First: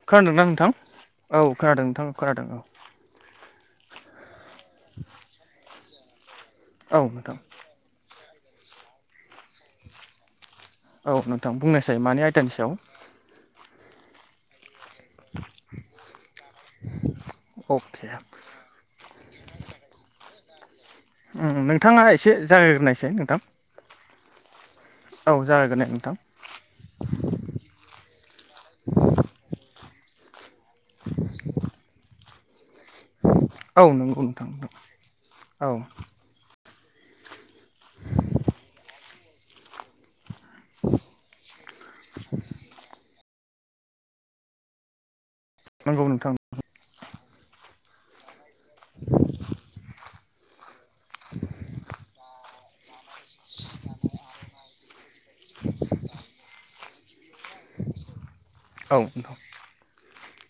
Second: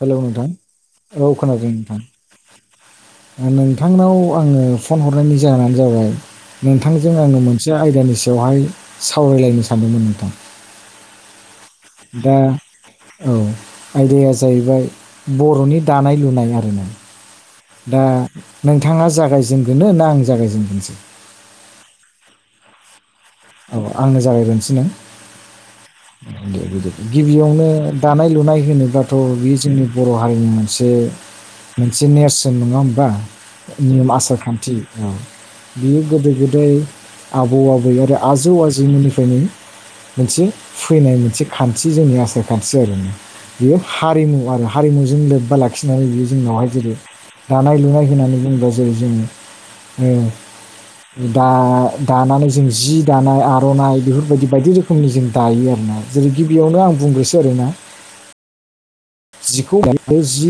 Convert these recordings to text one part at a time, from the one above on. Hello नोंथां औ खोनादों नोंथां । नोंथांनाव आङो फन हरनायनि जाहोनानो जाबाय औ नोंथांजों नोंथां आङो मोनसे आयदानि सायाव बेवहाय सावरायलायनो सानदोंमोन नोंथां । औ नोंथां बुंनोसै मानि आइटेम सआव औ । आयदाया जाहैबाय बर'नि दानाय लुनाय आरो ना। दा अके नोंथाङा जागायजेनगोरनो ना आं जागायजेनगोरसै । उ-उ नोंथाङा एसे जागाय ग्रोनायसै नोंथां । औ आंनो जागायगोरसै ना जागायग्रोनाय नोंथां ओ दे बिदिबा गिबियावनो दानाय लुनाय होनोबाथ' बेयो जोंनि बर' हारिनि मोनसे मोनसे नेरसोन नङा होनोमबा। औ निम नंगौ आसार नोंथां खान्थि औ बियो गोदो गोदाय आबौ आबौ आरो आजौ आजैमोननिफ्रायनो मोनसे फैनाय मोनसे खान्थि जोंनि आसार खान्थि जाहैबाय। बियो हारिमु आरो हारिमुजों लोब्बा नंगौ लाखिनानै बियो नोंथां जोंनावहाय जेरै दानाय लुनाय होननानै बुंङोबा जेरै जोङो दा दानानै जों जि दानाय आर'नाइ बेफोरबायदि बायदि रोखोमनि जों दायो आरोना जेरै गिबियावनो आं बुंग्रोसो आरोना। [unintelligible] औ। नोंथां जिखौ जि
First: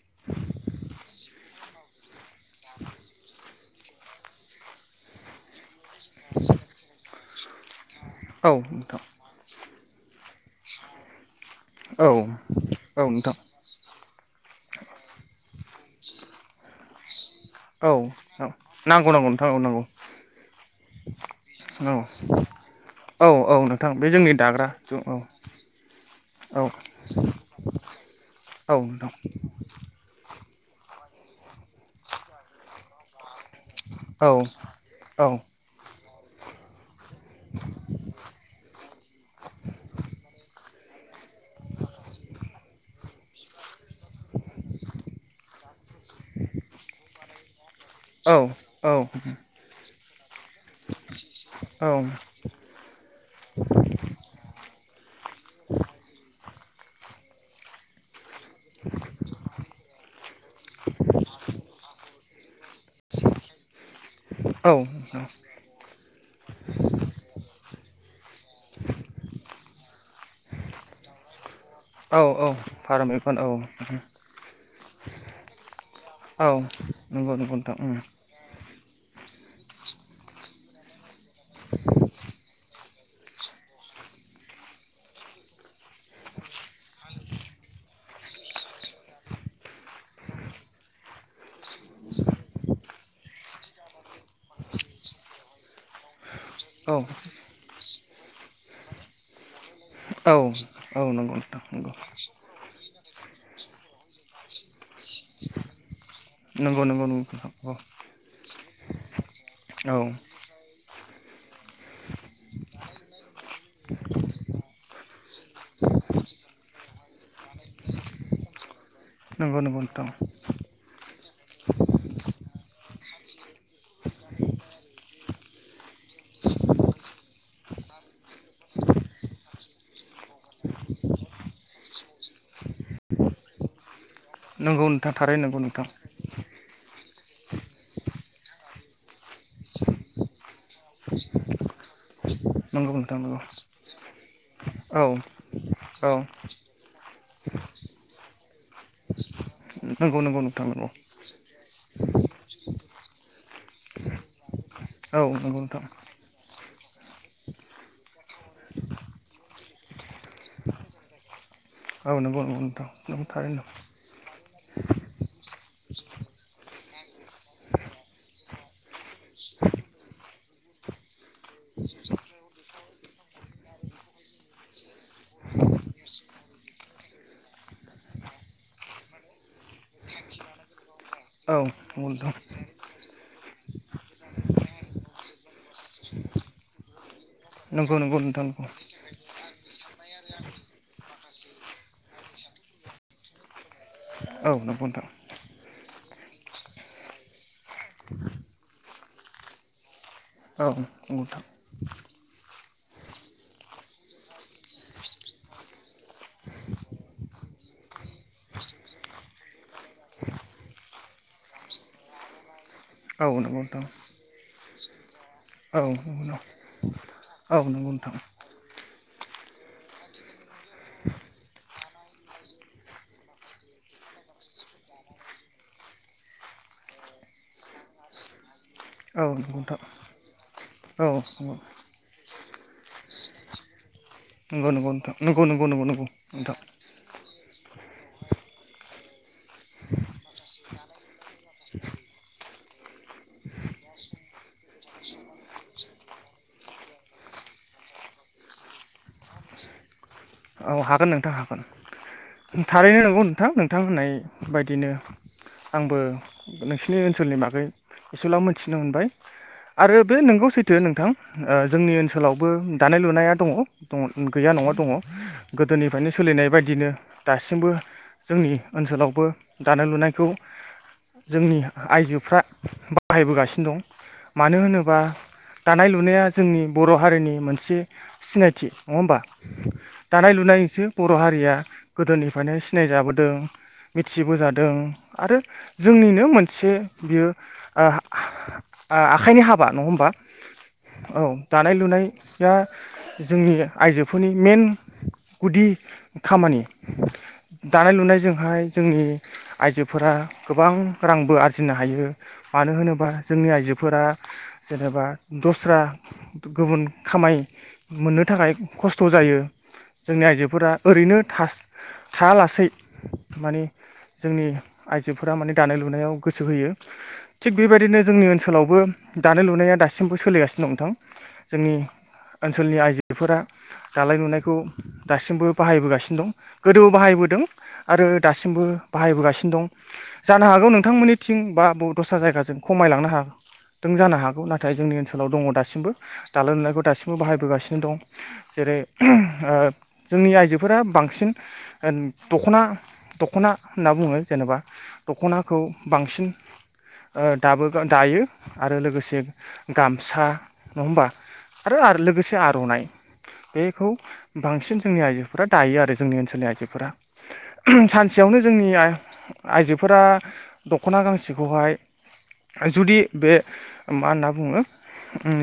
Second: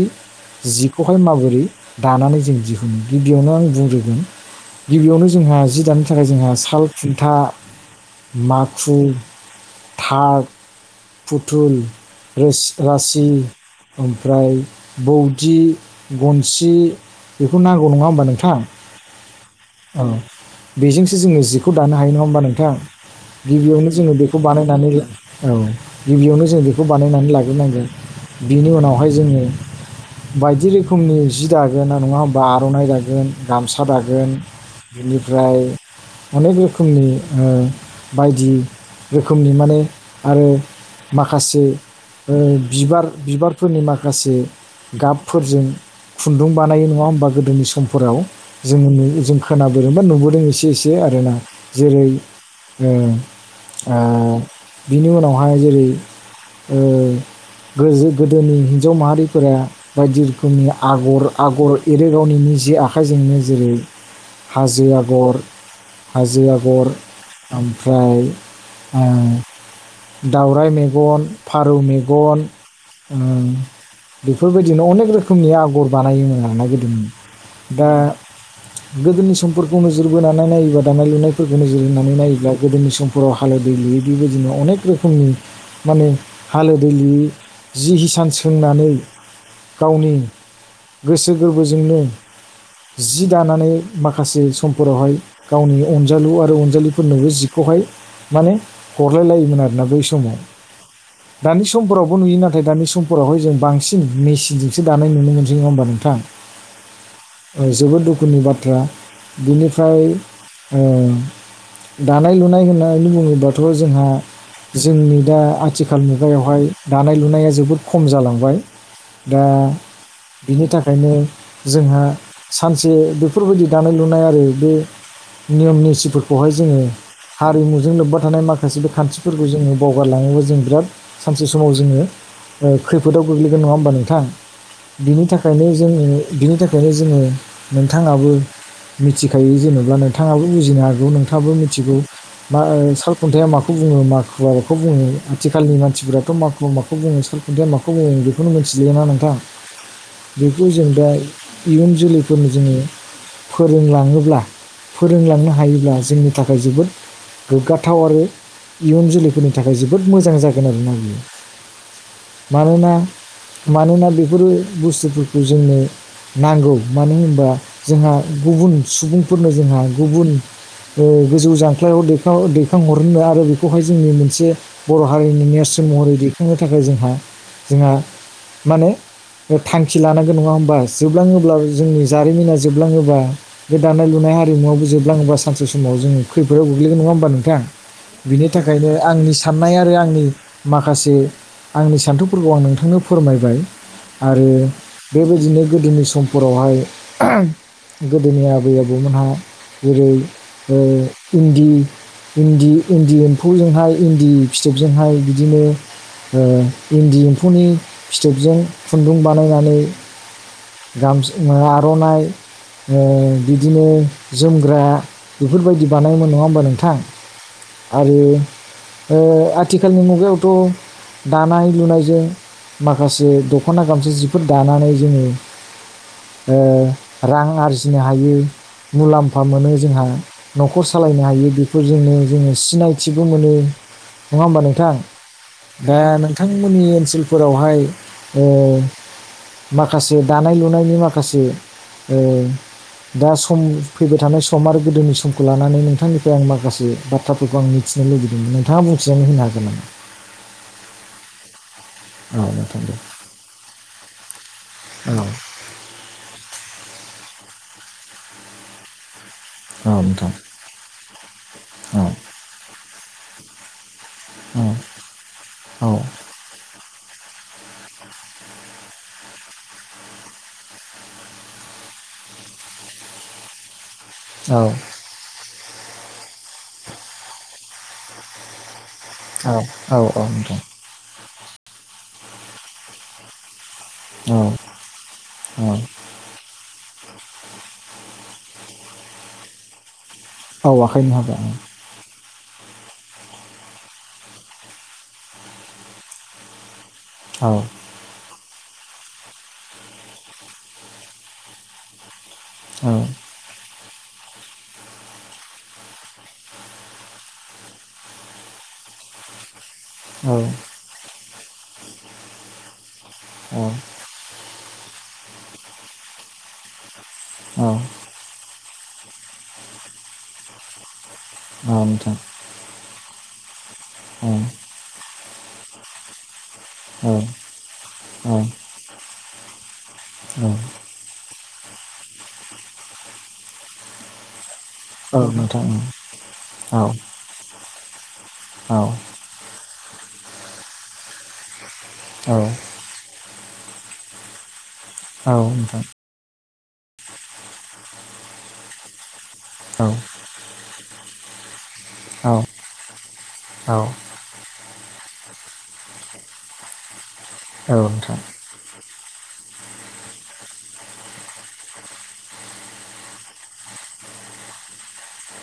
जिखौहाय माबोरै दानानै जों दिहुनो गिबियावनो आं बुंग्रोगोन। गिबियावनो जोंहा जि दानो थाखाय जोंहा साल खुन्था औ माखु नोंथां थार फुथुल, औ रोस, औ रासि नोंथां ओमफ्राय, बौदि, गनसि, बेखौ नांगौ औ नङा होनोमबा औ नोंथां? नांगौ नांगौ नोंथां नांगौ औ। बेजोंसो जोङो जिखौ दानो नांगौ हायो नङा होमबा नोंथां। औ औ गिबियावनो नोंथां बे जोङो जोंनि बेखौ दाग्रा बानायनानै औ गिबियावनो जों औ बेखौ बानायनानै लाग्रोनांगोन। बिनि औ उनाव नोंथां हाय जोङो बायदि रोखोमनि जि दागोन नङा होमबा आरनाय दागोन गामसा औ दागोन औ बिनिफ्राय अनेक रोखोमनि ओ बायदि रोखोमनि माने आरो माखासे ओ बिबार बिबारफोरनि माखासे गाबफोरजों खुन्दुं बानायो नङा होमबा गोदोनि सम फोराव औ जोङो जों खोनाबोदोंबा नुबोदों एसे एसे आरोना? जेरै ओ आं बिनि उनावहाय ओ जेरै ओ गोजौ गोदोनि हिनजाव माहारिफोरा बायदि रोखोमनि आगर आगर एरेगावनि नि जि बे आखाइजोंनो जेरै औ हाजो आगर हाजो आगर ओमफ्राय ओम दाउराइ मेगन फारौ औ मेगन औ फारौ ओ मेगन औ बेफोर बेबायदिनो अने रखोमनि आगर बानाय औ लागदोंमोन। नंगौ नंगौ नोंथां दा गोदोनि समफोरखौ नोजोर बोनानै नायोबा दानाय लुनायफोरखौ नोजोर होनोनानै नायोब्ला गोदोनि समफोराव हालोदै लुयै बेबो जों अनेक रोखोमनि माने हालोदलि जि हिसान सोंनानै गावनि गोसो गोरबोजोंनो जि दानानै माखासे समफोरावहाय गावनि अनजालु आरो औ अनजालिफोरनोबो जिखौ हाय माने हरलाय लायोमोन आरोना बै औ औ नंगौ समाव नोंथां दानि समफोरावबो नुयो ना बे समफोरावहाय जों बांसिन मेसिनजोंसो दानाय नुनो मोनसैङा होनोमबा नोंथां? नंगौ नंगौ। नोंथां औ जोबोद दुखुनि बाथ्रा औ बिनिफ्राय ओ दानाय लुनाय होननानै बुङोबाथ' जोंहा जोंनि दा आथिखाल मुगायावहाय दानाय लुनाया जोबोद खम जालांबाय दा नंगौ नंगौ नोंथां बिनि थाखायनो जोंहा सानसे बेफोरबायदि दानाय लुनाय आरो बे नियम निसिफोरखौहाय जोङो हारिमुजों लोब्बा थानाय माखासे बे खान्थिफोरखौ जोङो बावगारलाङोब्ला जों बिराद सानसे समाव जोङो खैफोदाव गोग्लैगोन नङा होमबा नोंथां नंगौ नोंथां बिनि थारै नंगौ थाखायनो नोंथां जोङो बिनि थाखायनो जों जोङो नोंथाङाबो मिथिखायो जेनेबा नोंथाङाबो बुजिनो हागौ नोंथाङाबो मिथिगौ मा नंगौ नोंथां नंगौ सालखुन्थाइ माखौ बुङो? माखुआ माखौ बुङो औ आथिखालनि औ मानसिफोराथ' माखु माखौ खौ बुङो सलखुन्था माखौ बुङो बेखौनो मिथिलियाना नोंथां नंगौ नंगौ नोंथां बेखौ जों नंगौ दा इयुन जोलैफोरनो जोङो फोरोंलाङोब्ला औ फोरोंलांनो नंगौ नोंथां हायोब्ला जोंनि थाखाय थाखाय जोबोद गोग्गाथाव आरो इयुन जोलैफोरनि थाखाय जोबोद मोजां जागोन आरोना बियो औ नंगौ नंगौ नोंथां मानोना नंगौ थारैनो मानोना बेफोरो बुस्थुफोरखौ जोंनो नांगौ मानो होनबा जोंहा गुबुन सुबुंफोरनो जोंहा गुबुन ओ गोजौ जांख्लायाव दैखांहरनो आरो बेखौहाय जोंनि मोनसे बर' हारिनि नेरसोन महरै दैखांनो थाखाय जोंहा जोंहा माने थांखि लानांगौ नङा होमबा औ जोबलाङोब्ला जोंनि नंगौ नोंथां जारिमिना जोबलाङोबा बे दानाय लुनाय हरिमुआबो जोबलाङोबा सानसे समाव जों खैफोाव गोग्लैगोन नङा होमबा नों नंगौ नंगौ नोंथां बिनि नंगौ थाखायनो आंनि साननाय आरो आंनि माखासे आंनि सान्थौफोरखौ आं नोंथांनो फोरमायबाय आरो औ नंगौ नोंथां बेबायदिनो गोदोनि स मफोरावहाय गोदोनि आबै आबौमोनहा जेरै- औ ओ नंगौ नोंथां इन्दि इन्दि इन्दि एम्फौजोंहाय इन्दि फिथोबजोंहाय बिदिनो ओ इन्दि एम्फौनि फिथोबजों खुन्दुं बानायनानै गाम आर'नाइ ओ औ नंगौ नोंथां बिदिनो जोमग्रा औ बेफोरबायदि बानायोमोन नंगौ नङा होमबा नोंथां औ नंगौ नोंथां आरो ओ आथिखालनि मुगायावथ' दानाय लुनायजों माखासे दख'ना गामसा जिफोर दानानै जोङो ओ रां आरजिनो हायो औ मुलाम्फा नंगौ मोनो नोंथां जोंहा न'खर औ सालायनो हायो बेफोरजोंनो जोङो सिनायथिबो मोनो नङा होमबा नंगौ नंगौ नोंथां नंगौ नंगौं नं दा नोंथांमोननि ओनसोलफोरावहाय ओ माखासे दानाय लुनायनि माखासे ओ दा सम फैबाय थानाय सम आरो गोदोनि समखौ लानानै नोंथांनिफ्राय आं माखासे बाथ्राफोरखौ आं मिथि थिनो लुुबैदोंमोन नोंथाङा बुंथिजानो होनो हागोन नामा? औ हागोन नोंथां हागोन औ नोंथां दे ।थारैनो नंगौ नोंथां नोंथां होननाय बायदिनो औ आंबो नोंसिनि ओनसोलनि बागै एसेब्लाबो मिथिनो मोनबाय औ आरो बे नोंथां नंगौ सैथो नोंथां ओ जोंनि औ ओनसोलावबो दानाय लुनाया दङ दं गैया औ नङा दङ गोदोनिफ्रायनो सोलिनाय बायदिनो दासिमबो जोंनि ओनसोलावबो दानाय लुनायखौ जोंनि आइजोफ्रा बाहायबोगासिनो दं मानो औ होनोबा दानाय लुनाया जोंनि बर' हारिनि मोनसे सिनायथि नङा होमबा! औ औ दानाय नोंथां लुनायसो बर' हारिया गोदो गोदोनिफ्रायनो सिनायजाबोदों औ मिथिबोजादों आरो औ औ जोंनिनो मोनसे बियो ओ ओ आखाइनि हाबा नङा होमबा? आखाइनि औ हाबा दानाय लुनाय दा जोंनि आइजोफोरनि मेन गुदि खामानि औ दानाय लुनायजोंहाय जोंनि आइजोफोरा गोबां रांबो आरजिनो हायो मानो औ होनोबा जोंनि आइजोफोरा जेनेबा दस्रा गुबुन खामाय मोननो थाखाय खस्थ जायो जोंनि औ आइजोफोरा ओरैनो थास- थाया लासेै औ माने जोंनि आइजोफोरा माने दानाय लुनायाव गोसो होयो थिग बेबायदिनो जोंनि ओनसोलावबो दानाय लुनाया दासिमबो सोलिगासिनो दं थां जोंनि औ नोंथां ओनसोलनि आइजोफोरा दानाय औ लुनाय दासिमबो बाहायबोगासिनो दं गोदो औ बाहायबोदों आरो औ दासिमबो बाहायबोगासिनो दं जानो हागौ औ नोंथांमोननिथिं बा दस्रा जायगाजों खमायलांनो हादों जानो हागौ नाथ नाथाय जोंनि ओनसोलाव दङ नोंथां औ दासिमबो दालाय लुनायखौ औ दासिमबो बाहायबोगासिनो दं औ जेरै ओ जोंनि आइजोफोरा बांसिन ओ दखना दख'ना होनना बुङो जेनेबा दखनाखौ बांसिन ओ दाबो दायो आरो लोगोसे गामसा नङा होमबा आरो नोंथां औ लोगोसे आरनाइ औ बेखौ बांसिन जोंनि आइजोफोरा दायो आरो जोंनि ओनसोलनि आइजोफोरा औ नोंथां सानसेयावनो जोंनि आइजोफोरा दखना गांसेखौहाय जुदि बे मा होनना बुङो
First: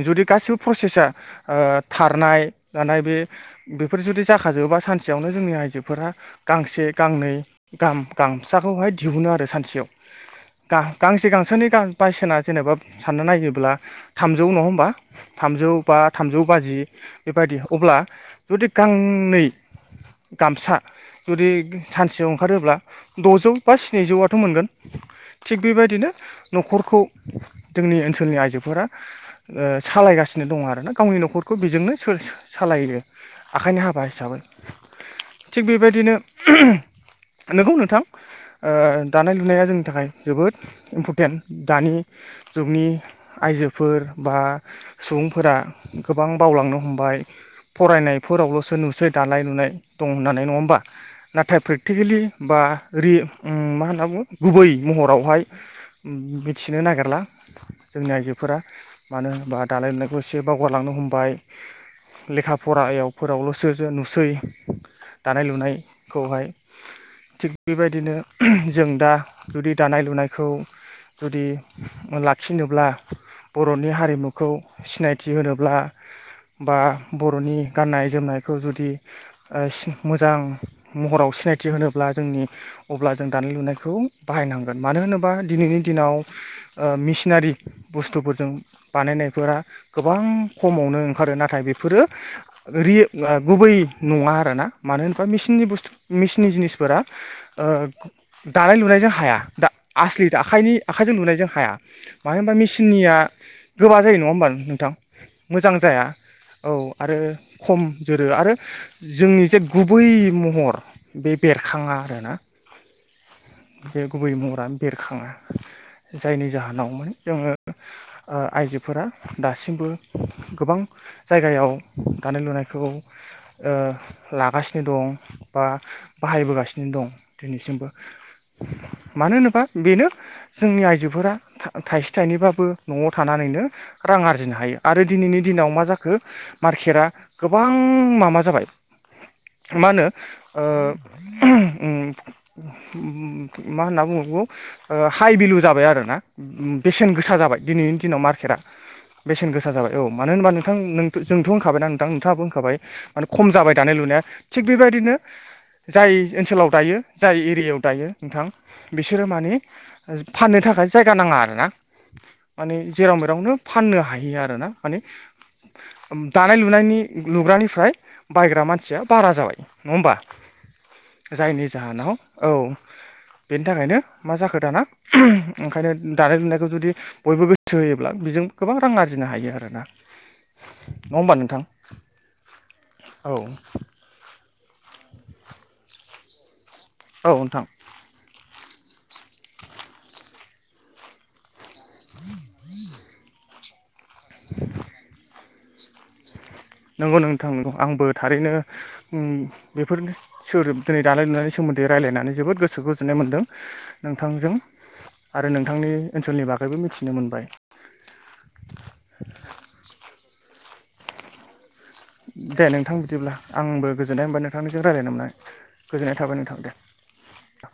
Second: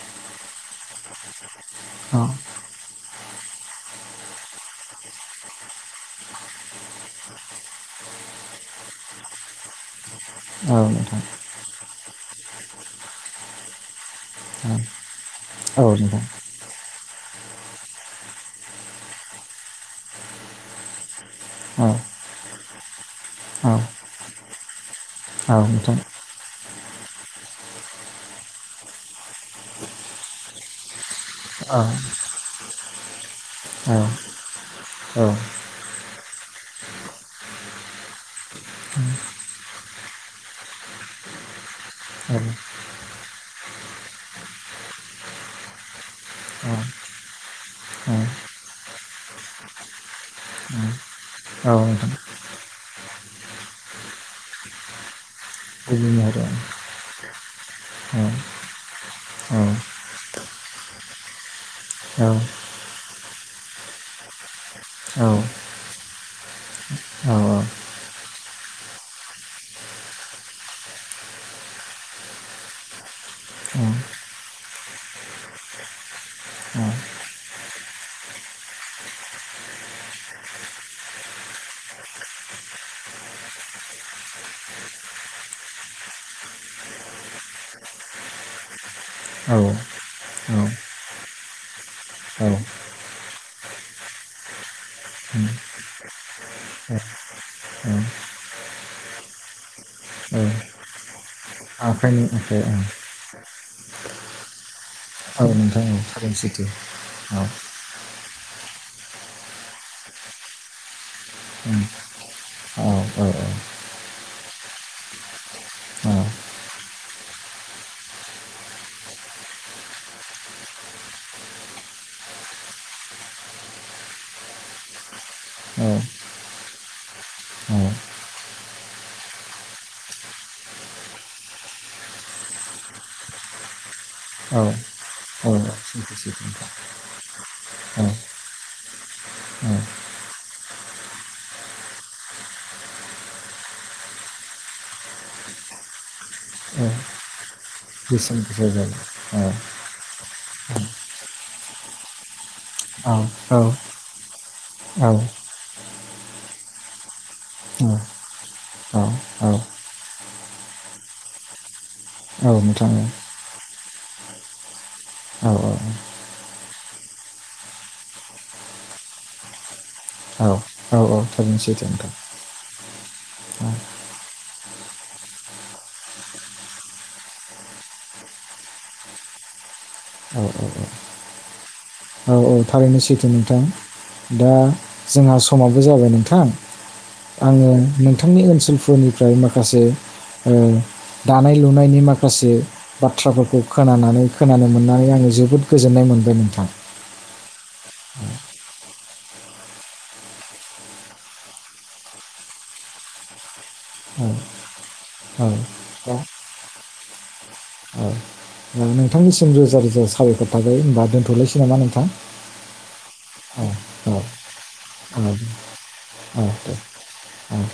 जुदि गासिबो प्रसेसा ओ औ थारनाय दानाय बे बेफोर जुदि जाखाजोबा सानसेयावनो जोंनि आइजोफोरा गांसे गांनै गाहाम गां फिसाखौहाय दिहुनो आरो सानसेयाव औ गा नोंथां गांसे गांसोनि बायसना जेनेबा सानना नायोब्ला थामजौ नङा औ होमबा थामजौ औ बा नोंथां थामजौ बाजि बेबायदि अब्ला जुदि गांनै गामसा जुदि औ सानसेयाव ओंखारोब्ला द'जौ बा औ स्निजौआथ' मोनगोन औ थिग नोंथां बेबायदिनो नखरखौ जोंनि ओनसोलनि आइजोफोरा ओ सालायगासिनो दङ आरोना गावनि न'खरखौ औ बेजोंनो सालायो आखाइनि औ हाबा हिसाबै थिग बेबायदिनो नोंगौ नोंथां ओ दानाय लुनाया जोंनि थाखाय जोबोद इम्परटेन्ट दानि जुगनि आइजोफोर बा सुबुंफोरा गोबां बावलांनो हमबाय औ फरायनायफोरावलसो नुसै दानाय लुनाय दं होननानै नङा होमबा नाथाय औ औ नोंथां प्रेक्टिकेलि बा रिल उम मा होन्ना बुङो गुबै महरावहाय बिदिनो आरो मिथिनो नागिरला जोंनि औ आइजोफोरा मानो होनबा औ दानाय लुनायखौ एसे बावगारलांनो हमबाय औ फरायावफोरावलसो जो नुसै औ दानाय लुनायखौहाय थिग औ औ बेबायदिनो जों दा जुदि दानाय लुनायखौ जुदि लाखिनोब्ला बरनि हारिमुखौ सिनायथि होनोब्ला बा बर'नि गाननाय जोमनायखौ जुदि मोजां महराव सिनायथि होनोब्ला जों नि अब्ला जों दानाय लुनायखौ बाहायनांगोन मानो होनोब्ला दिनैनि दिनाव ओ मेसि सिनारि बुस्थुफोरजों बानायनायफोरा गोबां खमावनो ओंखारो नाथाय बेफोरो औ रि गुबै नङा आरोना मानो होनोबाननि मेसिननि बसथु मेसिननि जिनिसफोरा ओ दानाय लुनायजों हाया दा आसलि आखाइनि आखाइजों लुनायजों हाया आखाइनि मानो होनबा आखाइ औ मेसिननिया गोबा जायो नङा होमबा नोंथां औ मोजां नोंथां औ जाया थारैनो सैथो औ आरो औ खम जोरो आरो जोंनि जे गुबै महर बे ओं बेरखाङा आरो ना औ औ औ बे गुबै महरा बेरखाङा जायनि जाहोनावमोन जोङो ओ आइजोफोरा दासिमबो गोबां जायगायाव दानाय लुनायखौ ओ लागासिनो दं बा बाहायबोगासिनो दं औ दिनैसिमबो मानो होनोबा बेनो जोंनि आइजोफोरा था-थाइसे थाइनैबाबो न'आव थाना नैनो रां आरजिनो हायो औ आरो दिनैनि औ दिनाव मा जाखो सैथो सैथो नोंथां मार्केटआ गोबां औ माबा जाबाय औ मा होनो ओ मा होनना बुङो? बे हाइ भेलु जाबाय आरो ना औ बेसेन गोसा जाबाय। दिनैनि दिनाव बेसेन मार्केटआ गोसा जायो बेसेन गोसा जाबाय औ मानो होनबा नोंथांथ जोंथ' होनखाबायना नोंथां नोंथाङाबो होखाबाय औ माने खम औ जाबाय दानाय लुनाया थिग औ बेबायदिनो जाय ओनसोलाव दायो जाय एरियायाव औ दायो नोंथां औ बिसोरो औ माने फाननो थाखाय जायगा नाङा आरोना । औ माने नोंथां जेराव मेरावनो फाननो हायो आरो ना माने। औ दानाय लुनायनि लुग्रानिफ्राय बायग्रा मानसिया बारा जाबाय नङा होमबा? औ थारैनो जायनि सैथो नोंथां जाहोनाव औ बेनि थाखायनो मा जाखो दाना ओंखायनो दानाय लुनायखौ जुदि बयबो गोसो होयोब्ला बेजों गोबां रां आरजिनो हायो आरोना । औ औ औ औ औ थारैनो सैथो औ नोंथां दा जोंहा समाबो जाबाय नोंथां औ नोंथां आङो नोंथांनि ओनसोल फोरनिफ्राय माखासे ओ दानाय लुनायनि माखासे बाथ्राफोरखौ खोनानानै खोनानै आङो जोबोद गोजोन्नाय मोनबाय नोंथां । नंगौ नोंथां नगौ आंबो थारैनो ओम बेफोर सोर दानाय लुनायनि सोमोन्दै दै रायज्लायनानै जोबोद गोसो गोजोननाय मोन्दों नोंथांजों। औ आरो नोंथांनि औ ओनसोलनि बागैबो मिथिनो मोनबाय । औ औ नोंथांनिसिम रोजा रोजा साबायखर थाबाय होनबा दोनथ'लसै नामा नोंथा । दे नोंथां । बिदिब्ला आंबो औ गोजोननाय होमबा नोंथांनिजों रायज्लायनो औ मोननाय गोजोननाय थाबाय नोंथां दे औ । ।